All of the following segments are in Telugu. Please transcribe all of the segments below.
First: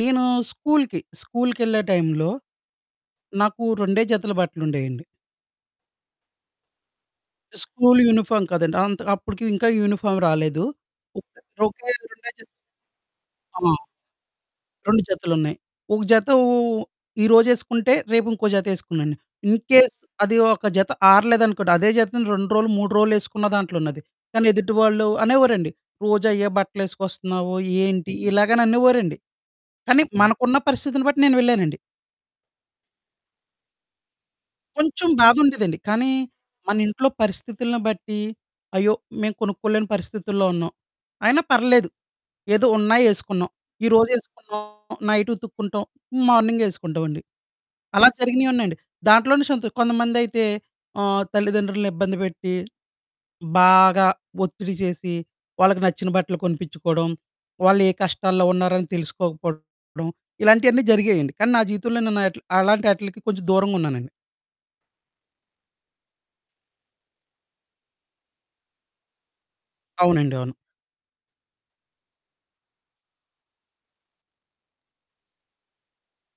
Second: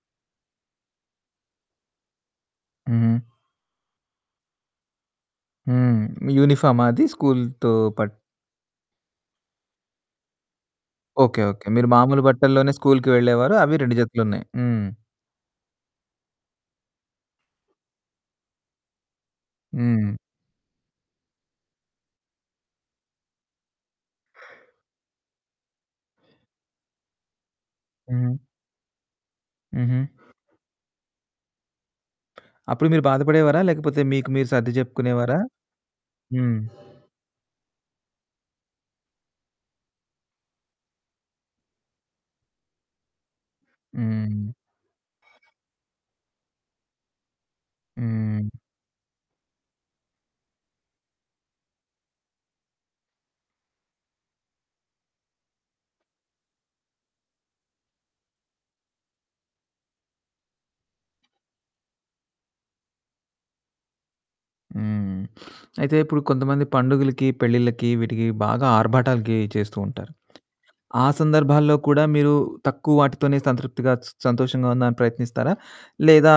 నేను స్కూలుకి స్కూలుకేళ్ళే టైంలో హుహు. నాకు 2 జతల బట్టలుండేయండి. హ్మ్. యూనిఫామా అది స్కూలుతో స్కూలు పట్టు. యూనిఫార్మ్ కాదండి. అంత అప్పటికి ఇంకా యూనిఫార్మ్ రాలేదు. ఒకటి ఓకే. ఓకే. మీరు [unintelligible] మామూలు 2 జత బట్టల్లోనే స్కూలుకి వెళ్ళేవారు ఆ! అవి 2 జతలున్నాయి హ్మ్. 2 జతలున్నాయి. ఒక జత ఓ-ఓ ఓ ఈ రోజేసుకుంటే రేపు ఇంకో జత ఏసుకునేన్ని. ఇన్ కేస్ హ్మ్. అది ఒక జత ఆరలేదనుకోండి అదే జతను 2 రోలు, 3 రోలు ఎసుకున్న దాంట్లో ఉన్నది. కానీ ఎదుటివాళ్ళు అనేవోరండి "రోజు అయే బట్టలేసుకొస్తున్నావు ఏంటి?" హ్మ్. ఇలాగననేవారండి. కానీ హుహు. మనకున్న పరిస్థితిని బట్టి నేను వెళ్ళేనండి. అప్పుడు మీరు బాధపడేవారా? లేకపోతే మీకు మీరు సర్ది కొంచెం చెప్పుకునేవారా? బాధుండేదండి. కానీ హ్మ్. మనింట్లో పరిస్థితులని బట్టి "అయ్యో! మేము కొనుక్కోలేని పరిస్థితుల్లో ఉన్నాం", అయినా పర్లేదు, ఏదో ఉన్నాయి ఏసుకున్నాం. ఈరోజు హ్మ్. ఏసుకున్నాం నైటుతుక్కుంటాం మార్నింగ్ ఏసుకుంటామండి. అలా జరిగినవి హ్మ్. ఉన్నాయండి. దాంట్లోనే సంతో కొంతమందయితే ఆహ్, తల్లిదండ్రులను ఇబ్బంది పెట్టి, బాగా ఒత్తిడి చేసి, వాళ్ళకి నచ్చిన బట్టలు కొనిపించుకోడం, వాళ్ళు ఏ కష్టాల్లో ఉన్నారని తెలుసుకోకపోవడం ఇలాంటియన్నీ జరిగాయండి. కానీ నా జీవితంలో నేను అట్లీ అలాంటాటిల్కి కొంచెం దూరంగా ఉన్నానండి. హ్మ్. అయితే ఇప్పుడు కొంతమంది పండుగలకి, పెళ్ళిళ్ళకి, వీటికి బాగా ఆర్భాటాలకి చేస్తూ ఉంటారు. అవునండి అవును. ఆ! సందర్భాల్లో కూడా మీరు తక్కువ వాటితోనే సంతృప్తిగా స సంతోషంగా ఉందని ప్రయత్నిస్తారా? లేదా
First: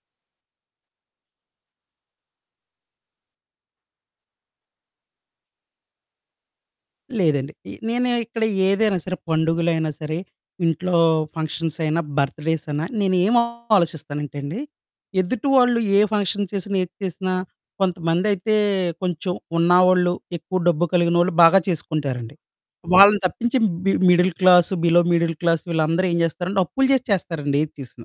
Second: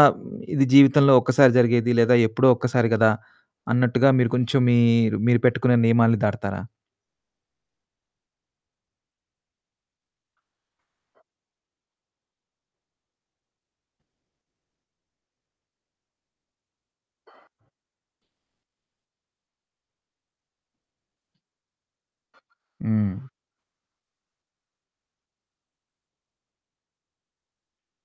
ఇది జీవితంలో ఒక్కసారి జరిగేది, లేదా ఎప్పుడో ఒక్కసారి కదా! అన్నట్టుగా మీరు కొంచెం మీరూ మీరు పెట్టుకునే నియమాల్ని దాటతారా? లేదండి. ఏ నేను ఇక్కడ ఏదైనా సరే, పండుగలైనా సరే, ఇంట్లో ఫంక్షన్స్ అయిన, బర్త్ డేస్ అయిన, నేను ఏమోలోచిస్తానంటేండి ఎదుటి వాళ్ళు ఏ ఫంక్షన్ చేసినా, ఏది చేసినా, కొంతమందైతే కొంచెం ఉన్నవాళ్ళు ఎక్కువ డబ్బు కలిగినోళ్ళు బాగా చేసుకుంటారండి. వాళ్ళని హ్మ్. తప్పించి బి middle class below middle class వీళ్ళందరూ ఏం చేస్తారంటే అప్పులు చేసి చేస్తారండి. ఏది చేసినా.